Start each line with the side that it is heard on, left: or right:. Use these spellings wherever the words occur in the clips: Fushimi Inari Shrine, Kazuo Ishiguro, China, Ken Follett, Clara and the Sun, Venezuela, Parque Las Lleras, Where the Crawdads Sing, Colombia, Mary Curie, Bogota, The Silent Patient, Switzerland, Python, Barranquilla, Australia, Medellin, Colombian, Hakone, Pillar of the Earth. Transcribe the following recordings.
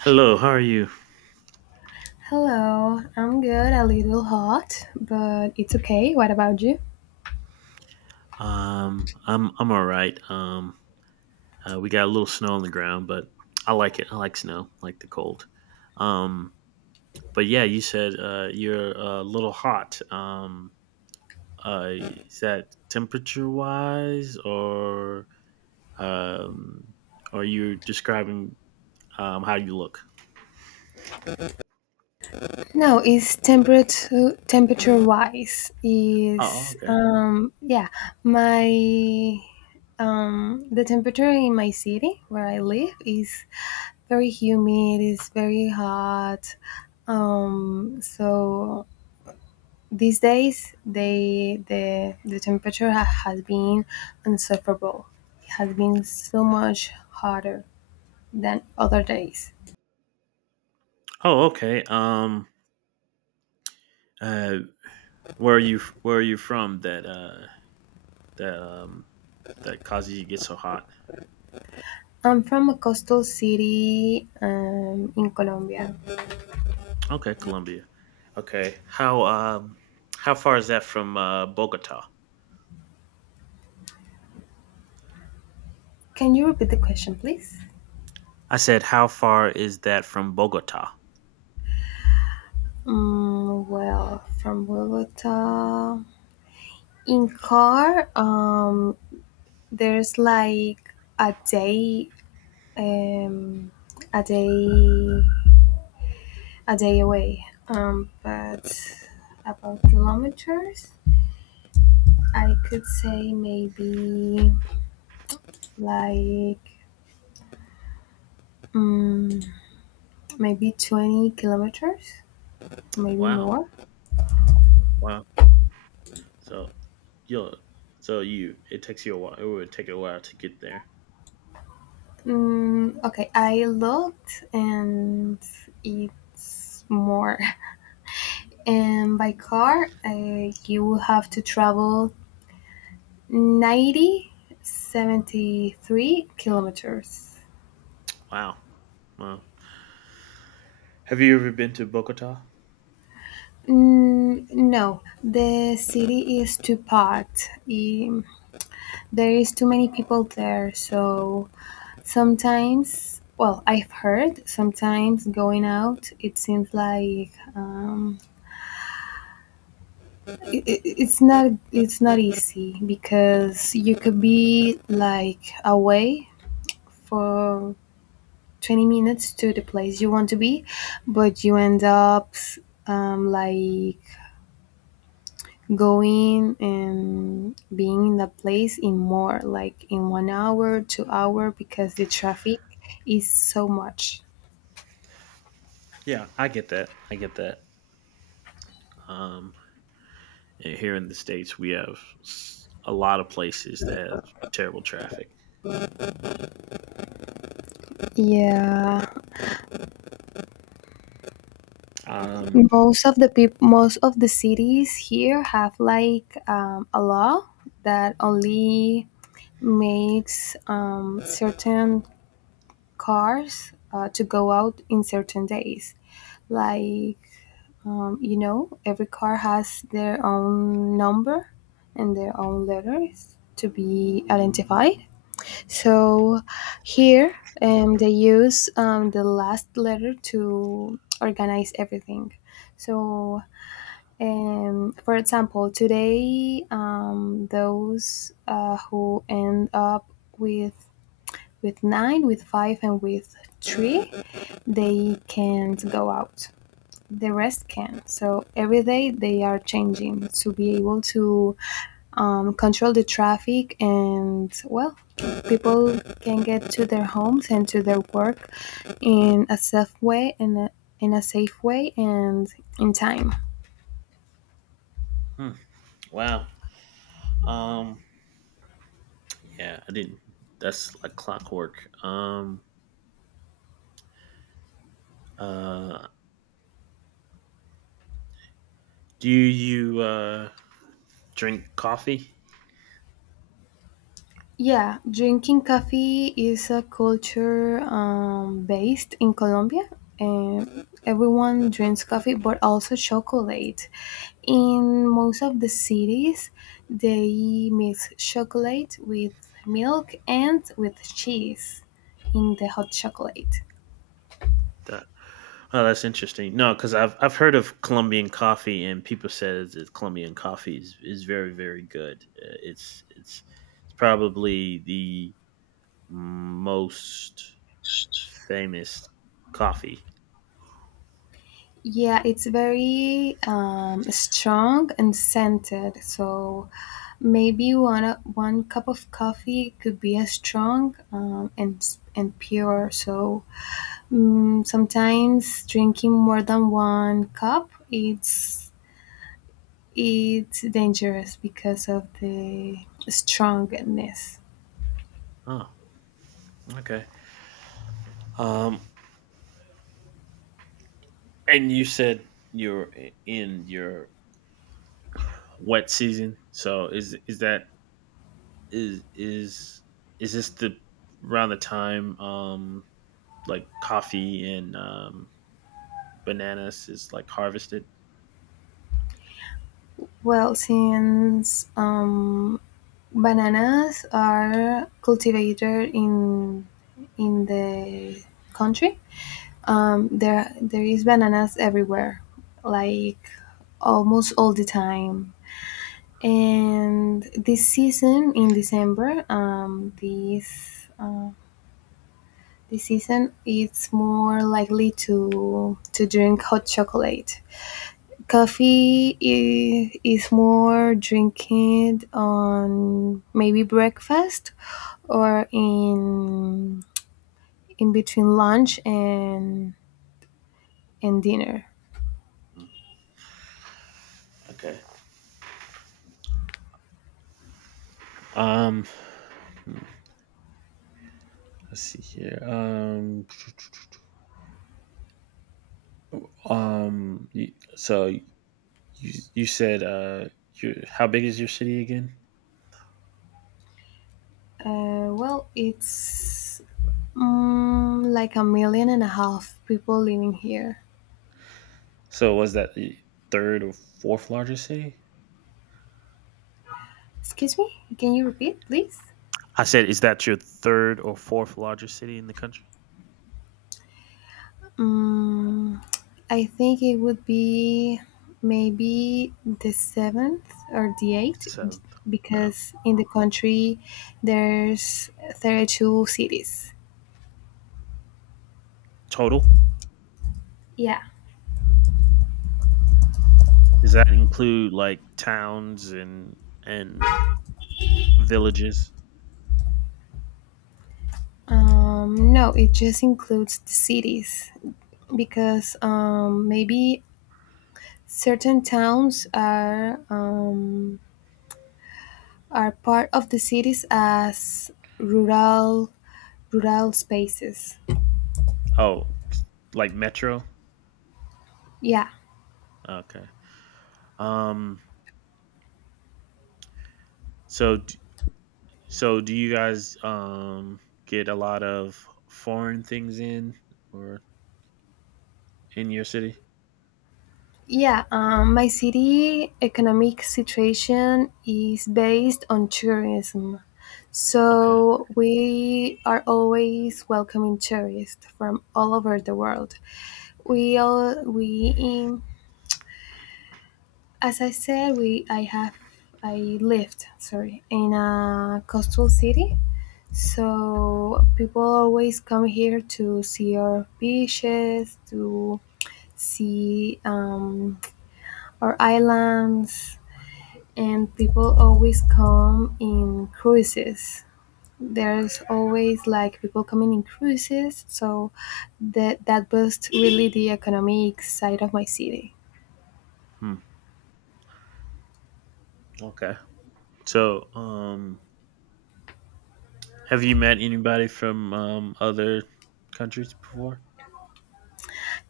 right: Hello, how are you?
left: Hello, I'm good, a little hot, but it's okay. What about you?
right: I'm all right. We got a little snow on the ground, but I like it. I like snow, I like the cold. Um, but yeah, you said you're a little hot. Is that temperature wise, or um, are you describing how you look?
left: No, it's temperature wise
right: Oh,
left: is
right: okay.
left: yeah, my the temperature in my city where I live is very humid, it's very hot. So these days, the temperature has been insufferable. It has been so much hotter than other days.
right: Oh, okay. Uh, where are you? Where are you from? That um, that causes you to get so hot?
left: I'm from a coastal city in Colombia.
right: Okay, Colombia. Okay. How far is that from Bogota?
left: Can you repeat the question, please?
right: I said how far is that from Bogota?
left: Mm, well, from Bogota, in car, there's like a day, um, a day a day away. But about kilometers, I could say maybe like mm, maybe 20 kilometers, maybe
right: Wow.
left: more.
right: Wow. So you so you it would take a while to get there.
left: Mm, okay, I looked and it's more. And by car, you will have to travel 9073 kilometers.
right: Wow. Wow. Have you ever been to Bogota?
left: Mm, no, the city is too packed. There is too many people there, so sometimes, well, I've heard sometimes going out, it seems like it's not easy because you could be like away for 20 minutes to the place you want to be, but you end up um, like going and being in that place in more like in 1 hour 2 hour because the traffic is so much.
right: Yeah, I get that. I get that. Um And here in the states, we have a lot of places that have terrible traffic.
left: Yeah,
right: Um,
left: most of the cities here have like a law that only makes certain cars to go out in certain days like. You know, every car has their own number and their own letters to be identified. So here, they use the last letter to organize everything. So, for example, today, those who end up with with nine, with five, and with three, they can't go out, the rest can. So every day they are changing to be able to control the traffic and, well, people can get to their homes and to their work in a safe way and in a safe way and in time.
right: hmm, wow. Um, yeah, I didn't. That's like clockwork. Uh, do you drink coffee?
left: Yeah, drinking coffee is a culture based in Colombia. And everyone drinks coffee, but also chocolate. In most of the cities, they mix chocolate with milk and with cheese in the hot chocolate.
right: That, oh, that's interesting. No, because I've heard of Colombian coffee, and people said that Colombian coffee is very very good. It's probably the most famous coffee.
left: Yeah, it's very strong and scented. So maybe one cup of coffee could be as strong and pure. So mm, sometimes drinking more than one cup it's dangerous because of the strongness.
right: Oh, okay. Um, and you said in your wet season. So is that is is is this the around the time like coffee and bananas is like harvested?
left: Well, since bananas are cultivated in the country. There is bananas everywhere, like almost all the time. And this season in December, this season it's more likely to drink hot chocolate. Coffee is more drinking on maybe breakfast or in between lunch and dinner.
right: Mm, okay. Um hmm, let's see here. So you you said uh you how big is your city again?
left: Well, it's like a million and a half people living here.
right: So was that the third or fourth largest city?
left: Excuse me? Can you repeat, please?
right: I said, is that your third or fourth largest city in the country?
left: Mm, I think it would be maybe the seventh or the eighth,
right: Seventh. Wow.
left: because in the country there's 32 cities.
right: Total?
left: Yeah.
right: Does that include like towns and villages?
left: No, it just includes the cities because maybe certain towns are part of the cities as rural rural spaces.
right: Oh, like metro?
left: Yeah,
right: Okay. Um. So d- so do you guys get a lot of foreign things in or in your city?
left: yeah. My city economic situation is based on tourism,
right: Okay.
left: so we are always welcoming tourists from all over the world. We all we in as I said we I have I lived, sorry, in a coastal city. So people always come here to see our beaches, to see our islands, and people always come in cruises. There's always like people coming in cruises, so that boosts really the economic side of my city.
right: Hmm. Okay. So have you met anybody from other countries before?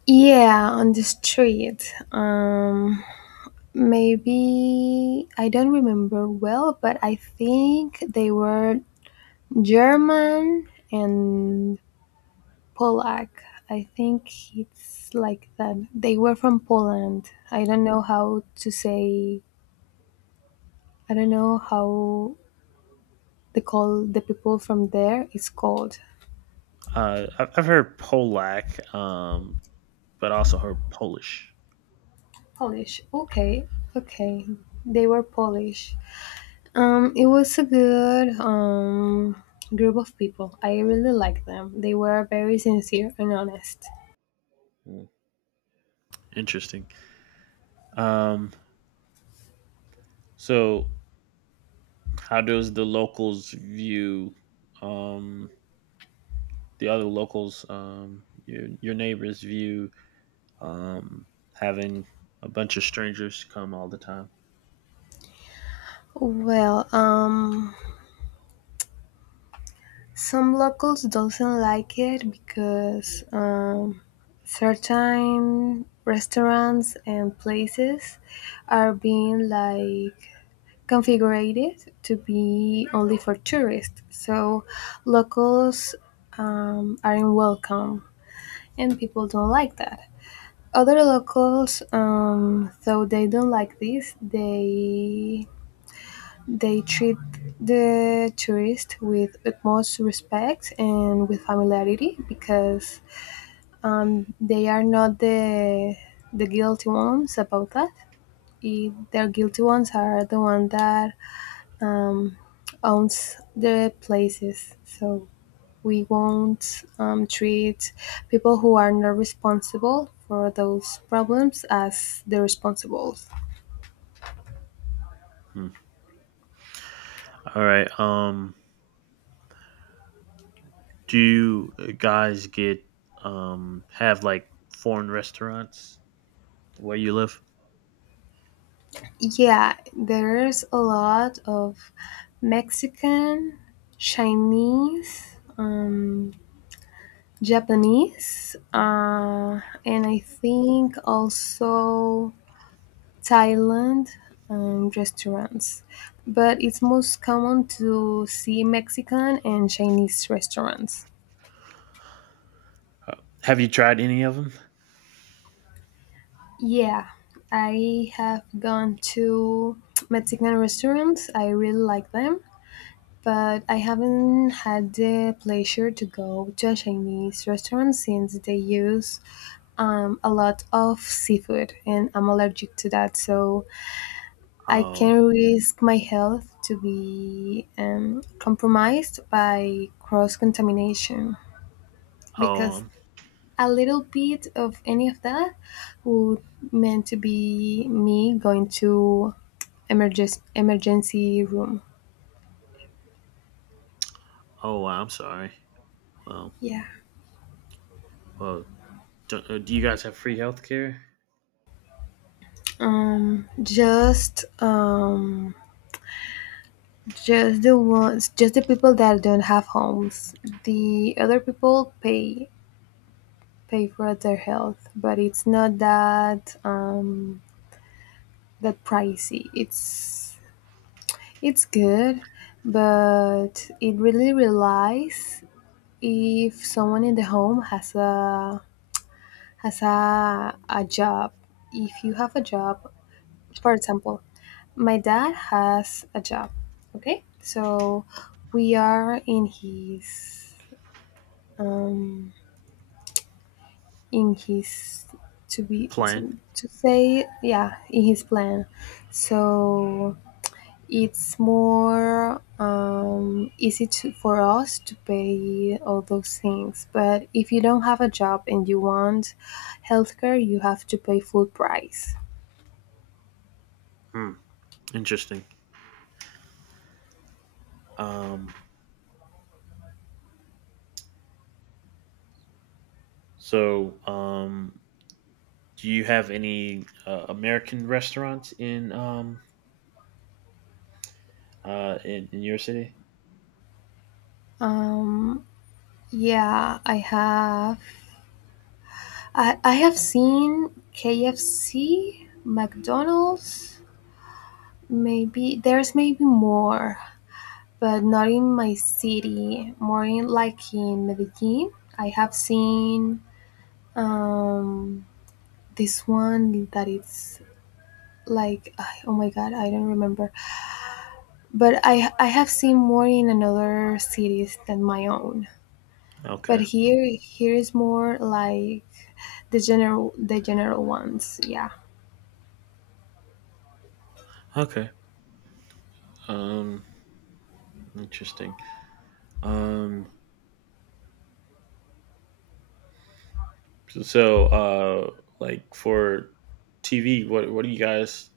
left: Yeah, on the street. Maybe I don't remember well, but I think they were German and Polak. I think it's like that. They were from Poland. I don't know how to say. I don't know how they call the people from there. It's called.
right: I've heard Polak, but also heard Polish.
left: Polish. Okay, okay. They were Polish. It was a good group of people. I really liked them. They were very sincere and honest.
right: Mm, interesting. Um, so, how does the locals view um, the other locals, your neighbors view um, having a bunch of strangers come all the time?
left: Well, some locals doesn't like it because certain restaurants and places are being like configured to be only for tourists. So locals aren't welcome, and people don't like that. Other locals, though they don't like this, they treat the tourists with utmost respect and with familiarity because they are not the guilty ones about that. The guilty ones are the one that um, owns the places. So we won't treat people who are not responsible for those problems as the responsible.
right: Hmm. All right. Do you guys get have like foreign restaurants where you live?
left: Yeah, there is a lot of Mexican, Chinese, Japanese, and I think also Thailand restaurants. But it's most common to see Mexican and Chinese restaurants.
right: Uh, Have you tried any of them?
left: Yeah, I have gone to Mexican restaurants. I really like them, but I haven't had the pleasure to go to a Chinese restaurant since they use a lot of seafood, and I'm allergic to that. So I
right: Oh,
left: can risk my health to be compromised by cross contamination because
right: oh,
left: a little bit of any of that would meant to be me going to emergency room.
right: Oh, wow, I'm sorry. Well,
left: Yeah.
right: well, do you guys have free healthcare
left: Um. Just um Just the ones, just the people that don't have homes. The other people pay for their health, but it's not that that pricey. It's good, but it really relies if someone in the home has a a job. If you have a job, for example, my dad has a job. Okay, so we are in his um, in his
right: plan?
left: to say yeah in his plan, so it's more easy to, for us to pay all those things, but if you don't have a job and you want healthcare you have to pay full price.
right: Hmm, interesting. Um, so, do you have any American restaurants in in your city?
left: Um, yeah, I have seen KFC, McDonald's, maybe there's maybe more, but not in my city, more in like in Medellin. I have seen um, this one that it's like, ah, oh my god, I don't remember. But I have seen more in another cities than my own. But
right: Okay,
left: here is more like the general ones. Yeah.
right: okay. Um, interesting. Um, so, like for TV, what do you guys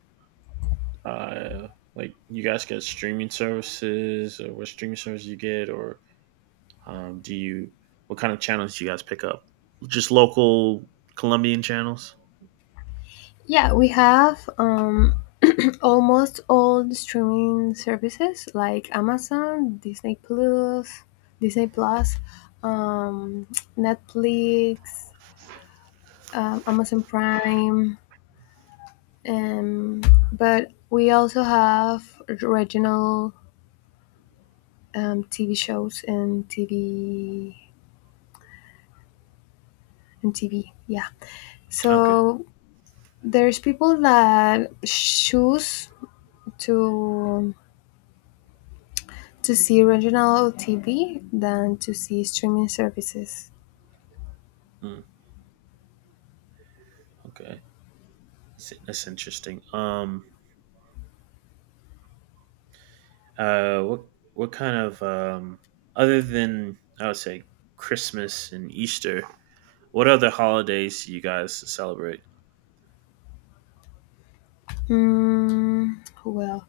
right: uh like? You guys get streaming services, or what streaming service you get, or do you what kind of channels do you guys pick up? Just local Colombian channels.
left: Yeah, we have almost all the streaming services like Amazon, Disney Plus, Disney Plus, um, Netflix, Amazon Prime, um, but we also have regional TV shows and TV. Yeah,
right: Okay.
left: so there's people that choose to to see regional TV than to see streaming services.
right: Mm, okay. That's interesting. Uh. What What kind of other than I would say Christmas and Easter, what other holidays do you guys celebrate?
left: Mm, well,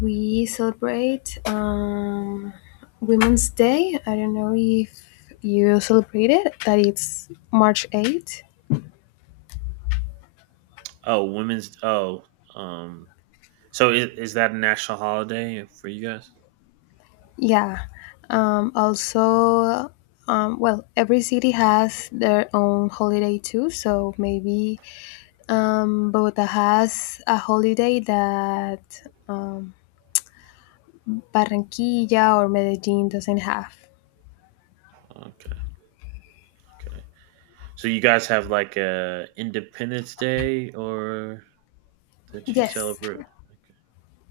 left: we celebrate Women's Day. I don't know if you celebrate it, that it's March 8th.
right: Oh, women's. Oh. Um. So is that a national holiday for you guys?
left: Yeah. Also, every city has their own holiday too. So maybe Bogota has a holiday that um, Barranquilla or Medellin doesn't have.
right: Okay. Okay. So you guys have like a Independence Day or that you
left: Yes.
right: celebrate?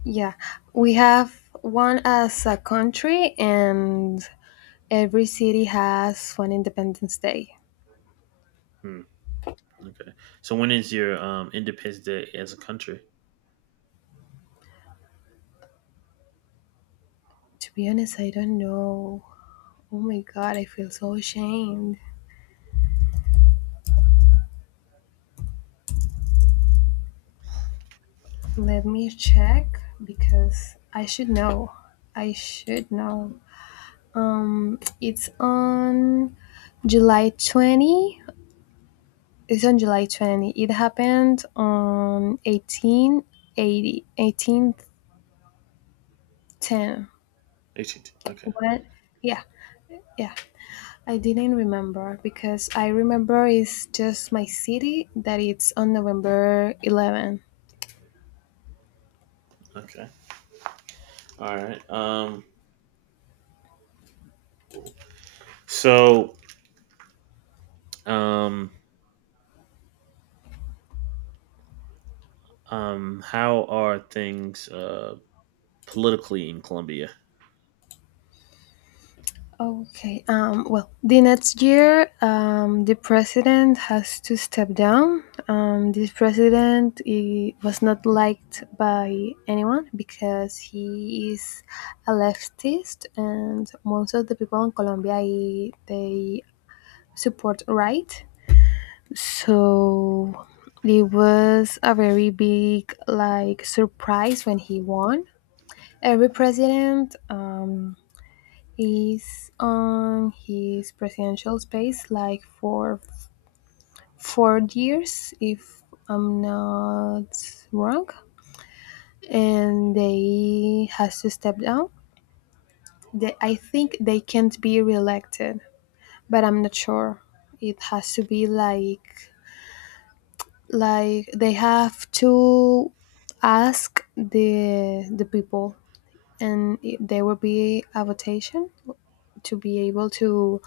left: Yeah, we have one as a country, and every city has one Independence Day.
right: Hmm, okay. So when is your Independence Day as a country?
left: To be honest, I don't know. Oh my god, I feel so ashamed. Let me check because I should know. I should know. It's on July 20. It's on July 20. It happened on 1810.
right: 18th. Okay.
left: What? Yeah, yeah. I didn't remember because I remember it's just my city that it's on November 11.
right: Okay. All right. So um how are things politically in Colombia?
left: Okay. Well, the next year, the president has to step down. This president he was not liked by anyone because he is a leftist, and most of the people in Colombia they support right. So it was a very big like surprise when he won. Every president is on his presidential space like for 4 years, if I'm not wrong, and they has to step down. They, I think they can't be reelected, but I'm not sure. It has to be like they have to ask the people, and there will be a votation to be able to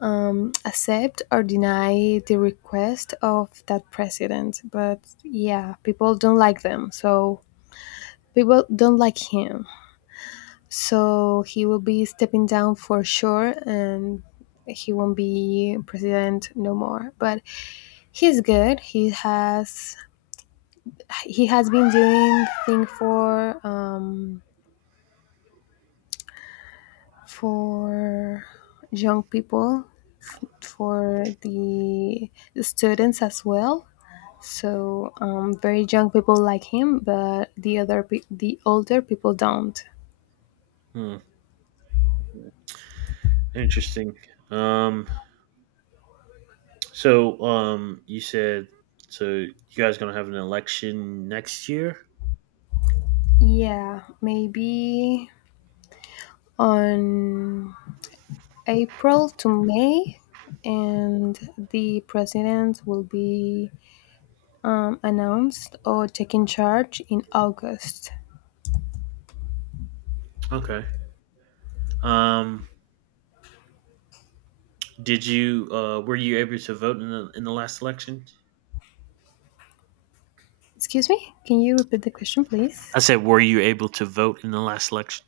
left: accept or deny the request of that president, but yeah, people don't like them, so people don't like him, so he will be stepping down for sure and he won't be president no more, but he's good, he has been doing thing for for young people, for the students as well. So very young people like him, but the the older people don't.
right: Hmm. Interesting. Um so you said so you guys going to have an election next year?
left: Yeah, maybe on April to May, and the president will be announced or taken charge in August.
right: Okay. Um did you were you able to vote in the last election?
left: Excuse me? Can you repeat the question, please?
right: I said, were you able to vote in the last election?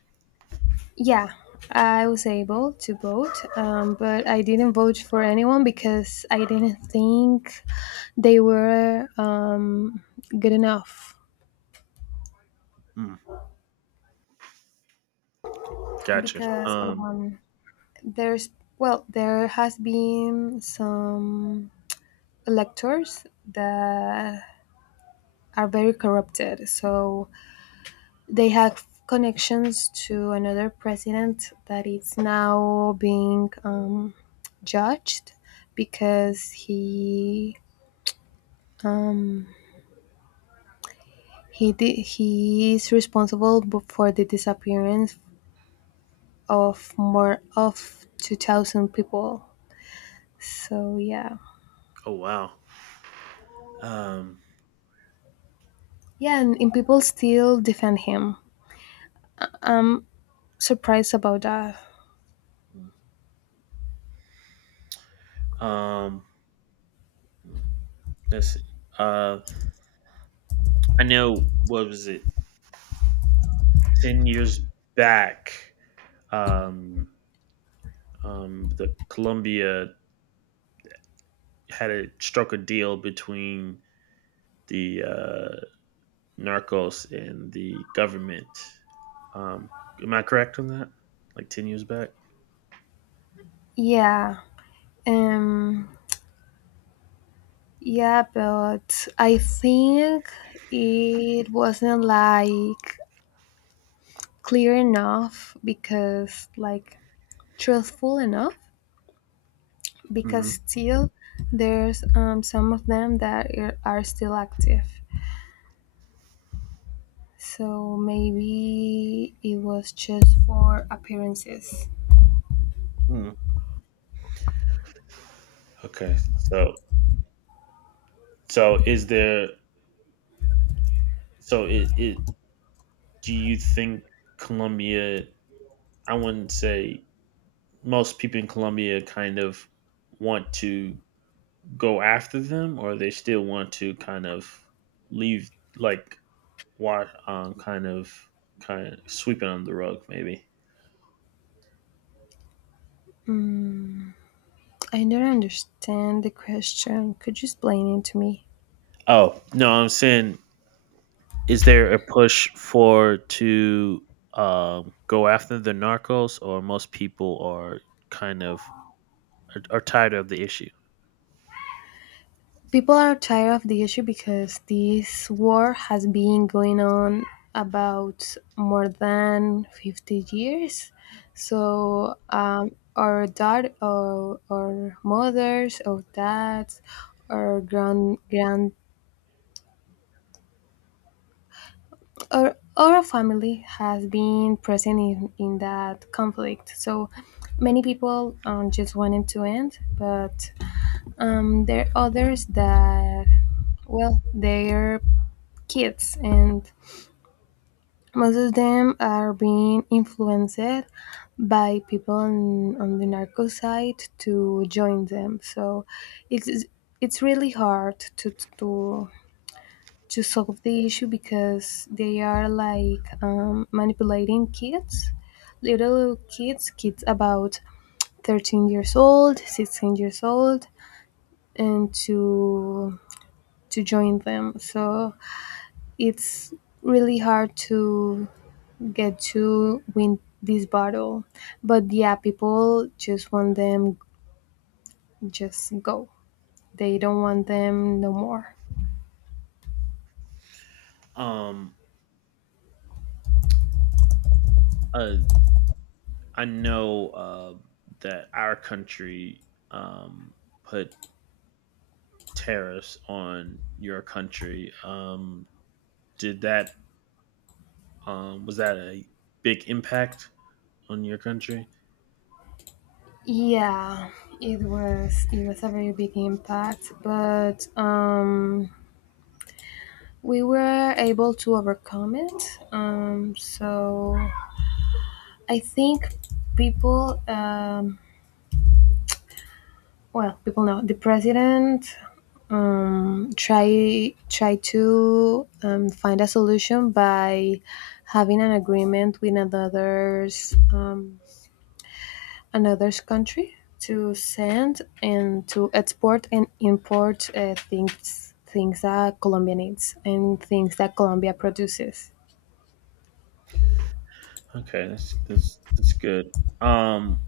left: Yeah, I was able to vote, but I didn't vote for anyone because I didn't think they were good enough.
right: Hmm. Gotcha.
left: Because there's, well, there has been some electors that are very corrupted. So they have connections to another president that is now being judged because um, he is responsible for the disappearance of more of 2,000 people. So yeah,
right: Oh, wow. Um.
left: yeah, and people still defend him. I'm surprised about that.
right: Um. Let's see. Uh. I know. What was it? 10 years back. Um. The Columbia had a struck a deal between the narcos and the government. Um. Am I correct on that? Like 10 years back.
left: Yeah, um, Yeah, but I think it wasn't like clear enough because, like, truthful enough because
right: Mm-hmm.
left: still there's some of them that are still active. So maybe it was just for appearances.
right: mm Okay. So is there? So it. It do you think Colombia, I wouldn't say most people in Colombia kind of want to go after them, or they still want to kind of leave, like, what, kind of sweep it under the rug, maybe.
left: Mm, I don't understand the question. Could you explain it to me?
right: Oh no, I'm saying, is there a push for to go after the narcos, or most people are kind of are tired of the issue?
left: People are tired of the issue because this war has been going on about more than 50 years, so our dad or our mothers or dads or grand or our family has been present in that conflict. So many people just wanted to end, but there are others that, well, they're kids. And most of them are being influenced by people on the narco side to join them. So it's it's really hard to to solve the issue because they are like manipulating kids, little kids, kids about 13 years old, 16 years old, and to join them. So it's really hard to get to win this battle. But yeah, people just want them just go. They don't want them no more.
right: Um, uh, I know that our country um, put tariffs on your country. Did that was that a big impact on your country?
left: Yeah, it was a very big impact, but we were able to overcome it. So I think people well, people know the president try to find a solution by having an agreement with another's another's country to send and to export and import things that Colombia needs and things that Colombia produces.
right: Okay, that's good. Um,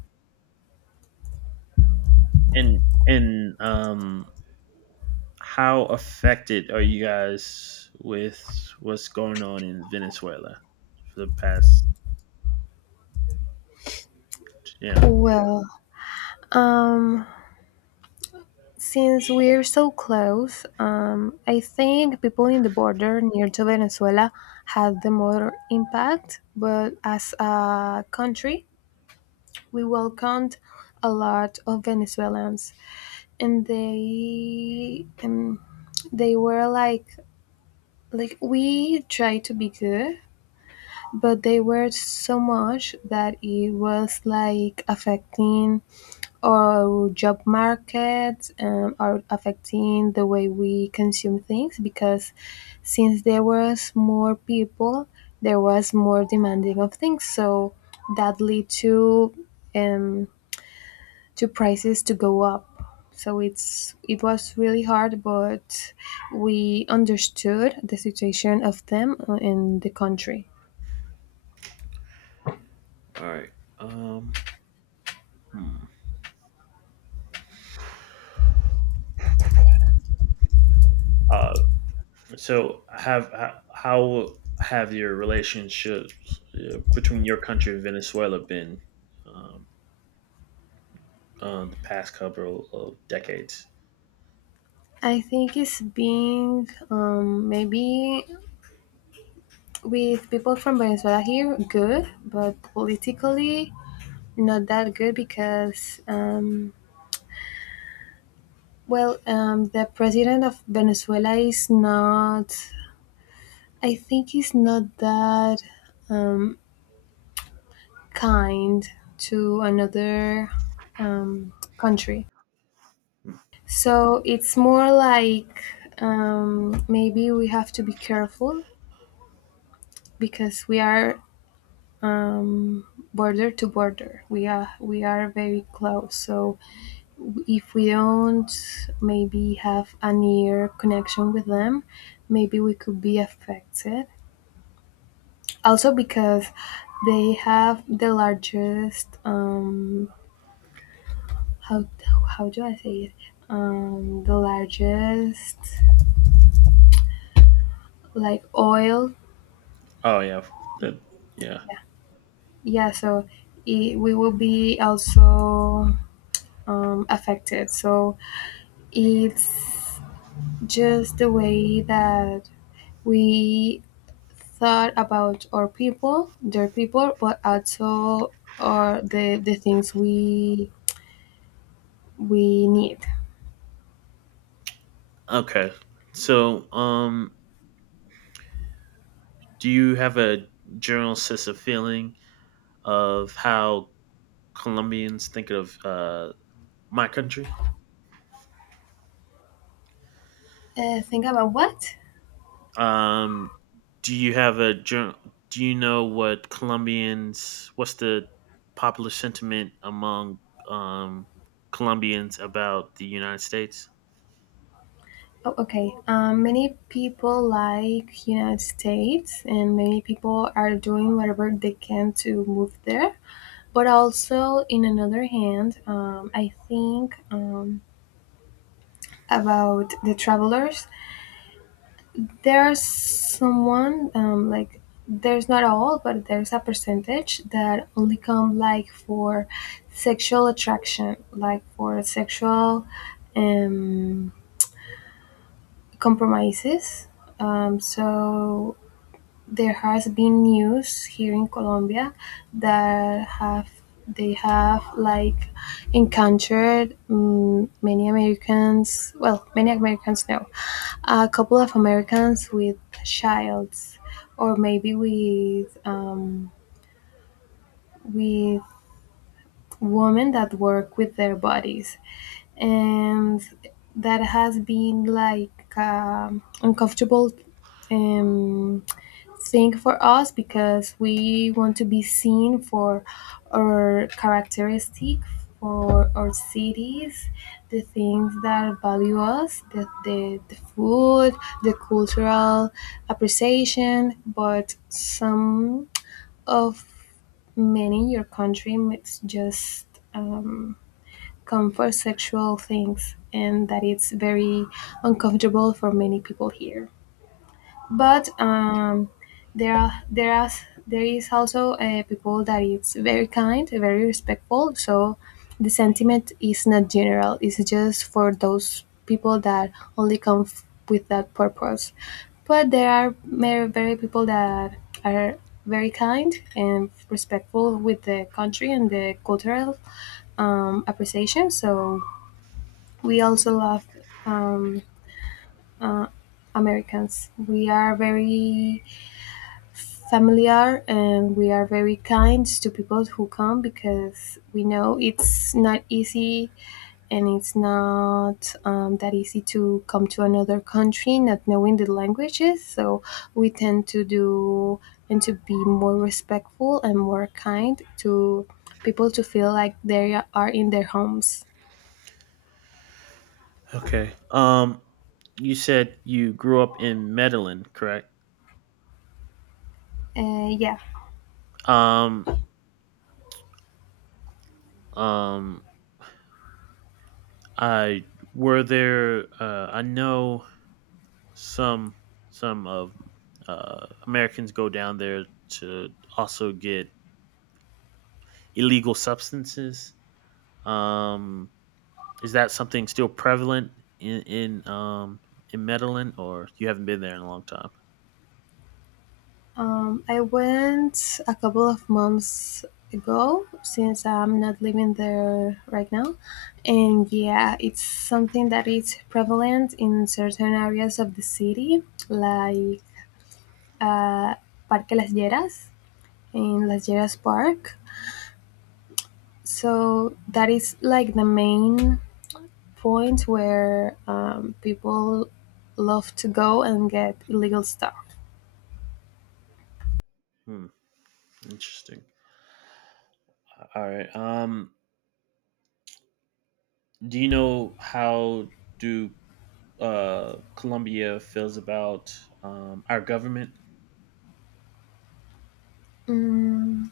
right: and and how affected are you guys with what's going on in Venezuela for the past? Yeah. All
left: Well, um, since we're so close, I think people in the border near to Venezuela had the more impact, but as a country, we welcomed a lot of Venezuelans, and they were like we tried to be good, but they were so much that it was like affecting or job markets are affecting the way we consume things, because since there was more people, there was more demanding of things, so that lead to um, to prices to go up. So it was really hard, but we understood the situation of them in the country.
right: right. Um. Hmm. Uh, So how have your relationships between your country and Venezuela been um, on the past couple of decades?
left: I think it's being maybe with people from Venezuela here, good, but politically not that good because, well, the president of Venezuela is not, I think, he's not that um, kind to another country. So it's more like maybe we have to be careful because we are um, border to border. We are very close. So if we don't maybe have a near connection with them, maybe we could be affected. Also, because they have the largest how how do I say it, the largest like oil,
right: Oh yeah, that yeah.
left: yeah, yeah, so it, we will be also affected. So it's just the way that we thought about our people, their people, but also are the things we need.
right: Okay, so do you have a general sense of feeling of how Colombians think of my country?
left: Think about what?
right: Um, do you have a jour- do you know what's the popular sentiment among um Colombians about the United States?
left: Oh, okay. Many people like United States, and many people are doing whatever they can to move there. But also, in another hand, I think about the travelers there's someone like there's not all but there's a percentage that only come like for sexual attraction, like for sexual um, compromises. So there has been news here in Colombia that have, they have like encountered many Americans, well, many Americans now. A couple of Americans with childs, or maybe with women that work with their bodies, and that has been like uncomfortable um, thing for us because we want to be seen for our characteristic, for our cities, the things that value us, the food, the cultural appreciation, but some of many your country, it's just um, come for sexual things, and that it's very uncomfortable for many people here.
right: Hmm.
left: But there are there are there is also people that is very kind, very respectful. So the sentiment is not general. It's just for those people that only come with that purpose. But there are very, very people that are very kind and respectful with the country and the cultural appreciation. So we also love um, Americans. We are very familiar and we are very kind to people who come because we know it's not easy, and it's not that easy to come to another country not knowing the languages. So we tend to do and to be more respectful and more kind to people to feel like they are in their homes.
right: Okay. You said you grew up in Medellin, correct?
left: Yeah.
right: Um um I were there I know some some of Americans go down there to also get illegal substances. Um Is that something still prevalent in in um in Medellin, or you haven't been there in a long time?
left: I went a couple of months ago since I'm not living there right now. And yeah, it's something that is prevalent in certain areas of the city, like uh, Parque Las Lleras, in Las Lleras Park. So that is like the main point where people love to go and get illegal stuff.
right: Hmm, interesting. All right. Do you know how do Colombia feels about our government?
left: Mm,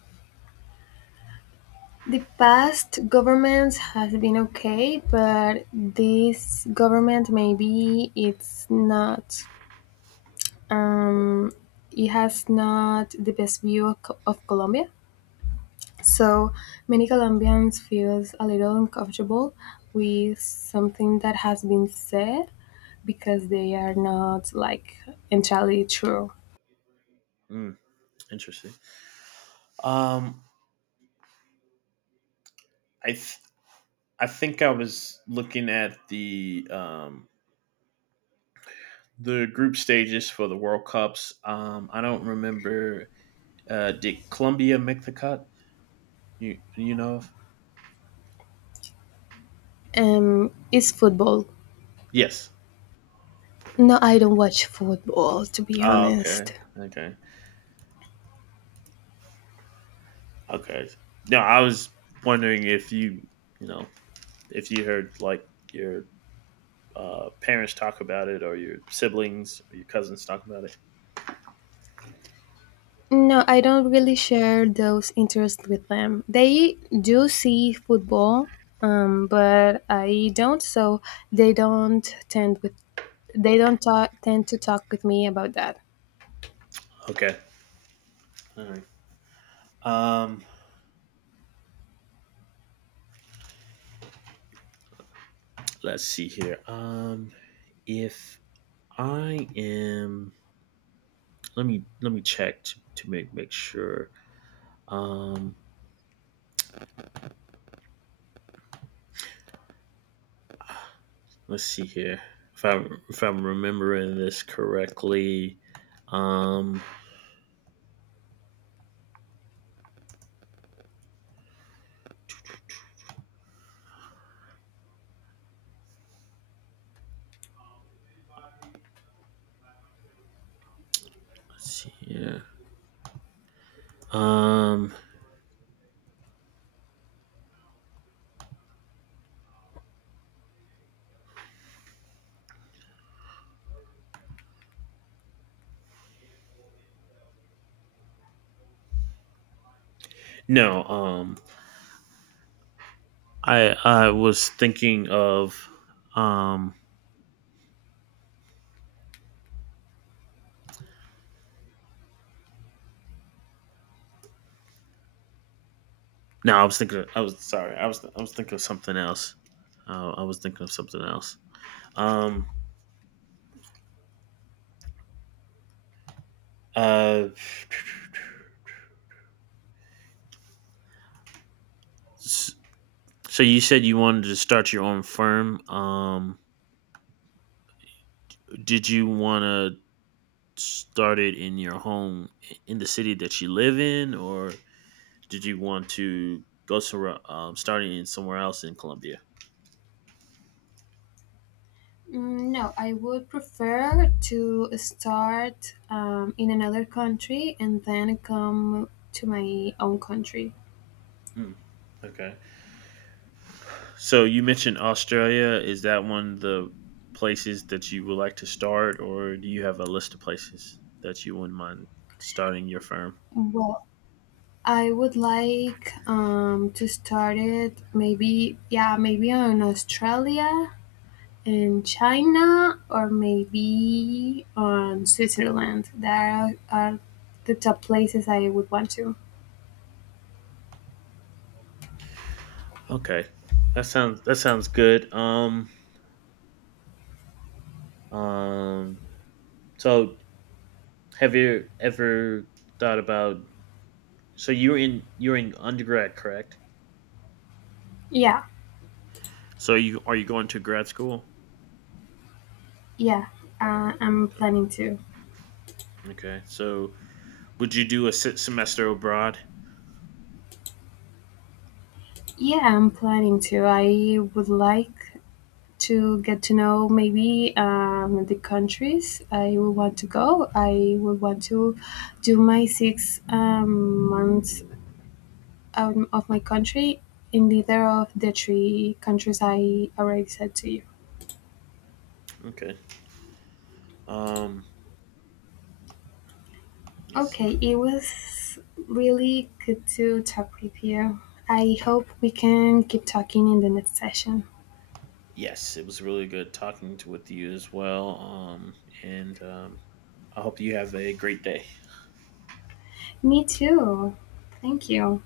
left: the past governments has been okay, but this government maybe it's not. Um, it has not the best view of, of Colombia, so many Colombians feels a little uncomfortable with something that has been said because they are not like entirely true.
right: Hmm, interesting. Um, I th- I think I was looking at the the group stages for the World Cups. I don't remember. Did Colombia make the cut? You know?
left: It's football.
right: Yes.
left: No, I don't watch football to be
right: Oh,
left: honest.
right: okay. Okay. Okay. No, I was wondering if you, if you heard like your parents talk about it or your siblings or your cousins talk about it.
left: No, I don't really share those interests with them. They do see football, but I don't, so they don't tend with, they don't talk, tend to talk with me about that.
right: Okay. All right. Um, let's see here. If I am, let me check to make sure. Um, let's see here. If I am if I'm remembering this correctly, um, let's see here. Um, No, I was thinking of um. No, I was thinking of, I was, sorry. I was thinking of something else. I was thinking of something else. Um. Uh. s- So you said you wanted to start your own firm. Did you want to start it in your home in the city that you live in, or did you want to go to starting in somewhere else in Colombia?
left: Mm, no, I would prefer to start in another country and then come to my own country.
right: Mm, okay. So you mentioned Australia. Is that one of the places that you would like to start, or do you have a list of places that you wouldn't mind starting your firm?
left: Well, I would like to start it maybe, yeah, maybe on Australia, in China, or maybe on Switzerland. That are the top places I would want to.
right: Okay, that sounds good. Um. So have you ever thought about? So you're in undergrad, correct?
left: Yeah,
right: So you going to grad school?
left: yeah, I'm
right: Okay.
left: planning to.
right: Okay. So would you do a semester abroad?
left: Yeah, I'm planning to. I would like to get to know maybe the countries I would want to go. I would want to do my six months out of my country in either of the three countries I already said to you.
right: Okay. Um. Let's see.
left: Okay, it was really good to talk with you. I hope we can keep talking in the next session.
right: Yes, it was really good talking to with you as well. And I hope you have a great day.
left: Me too. Thank you.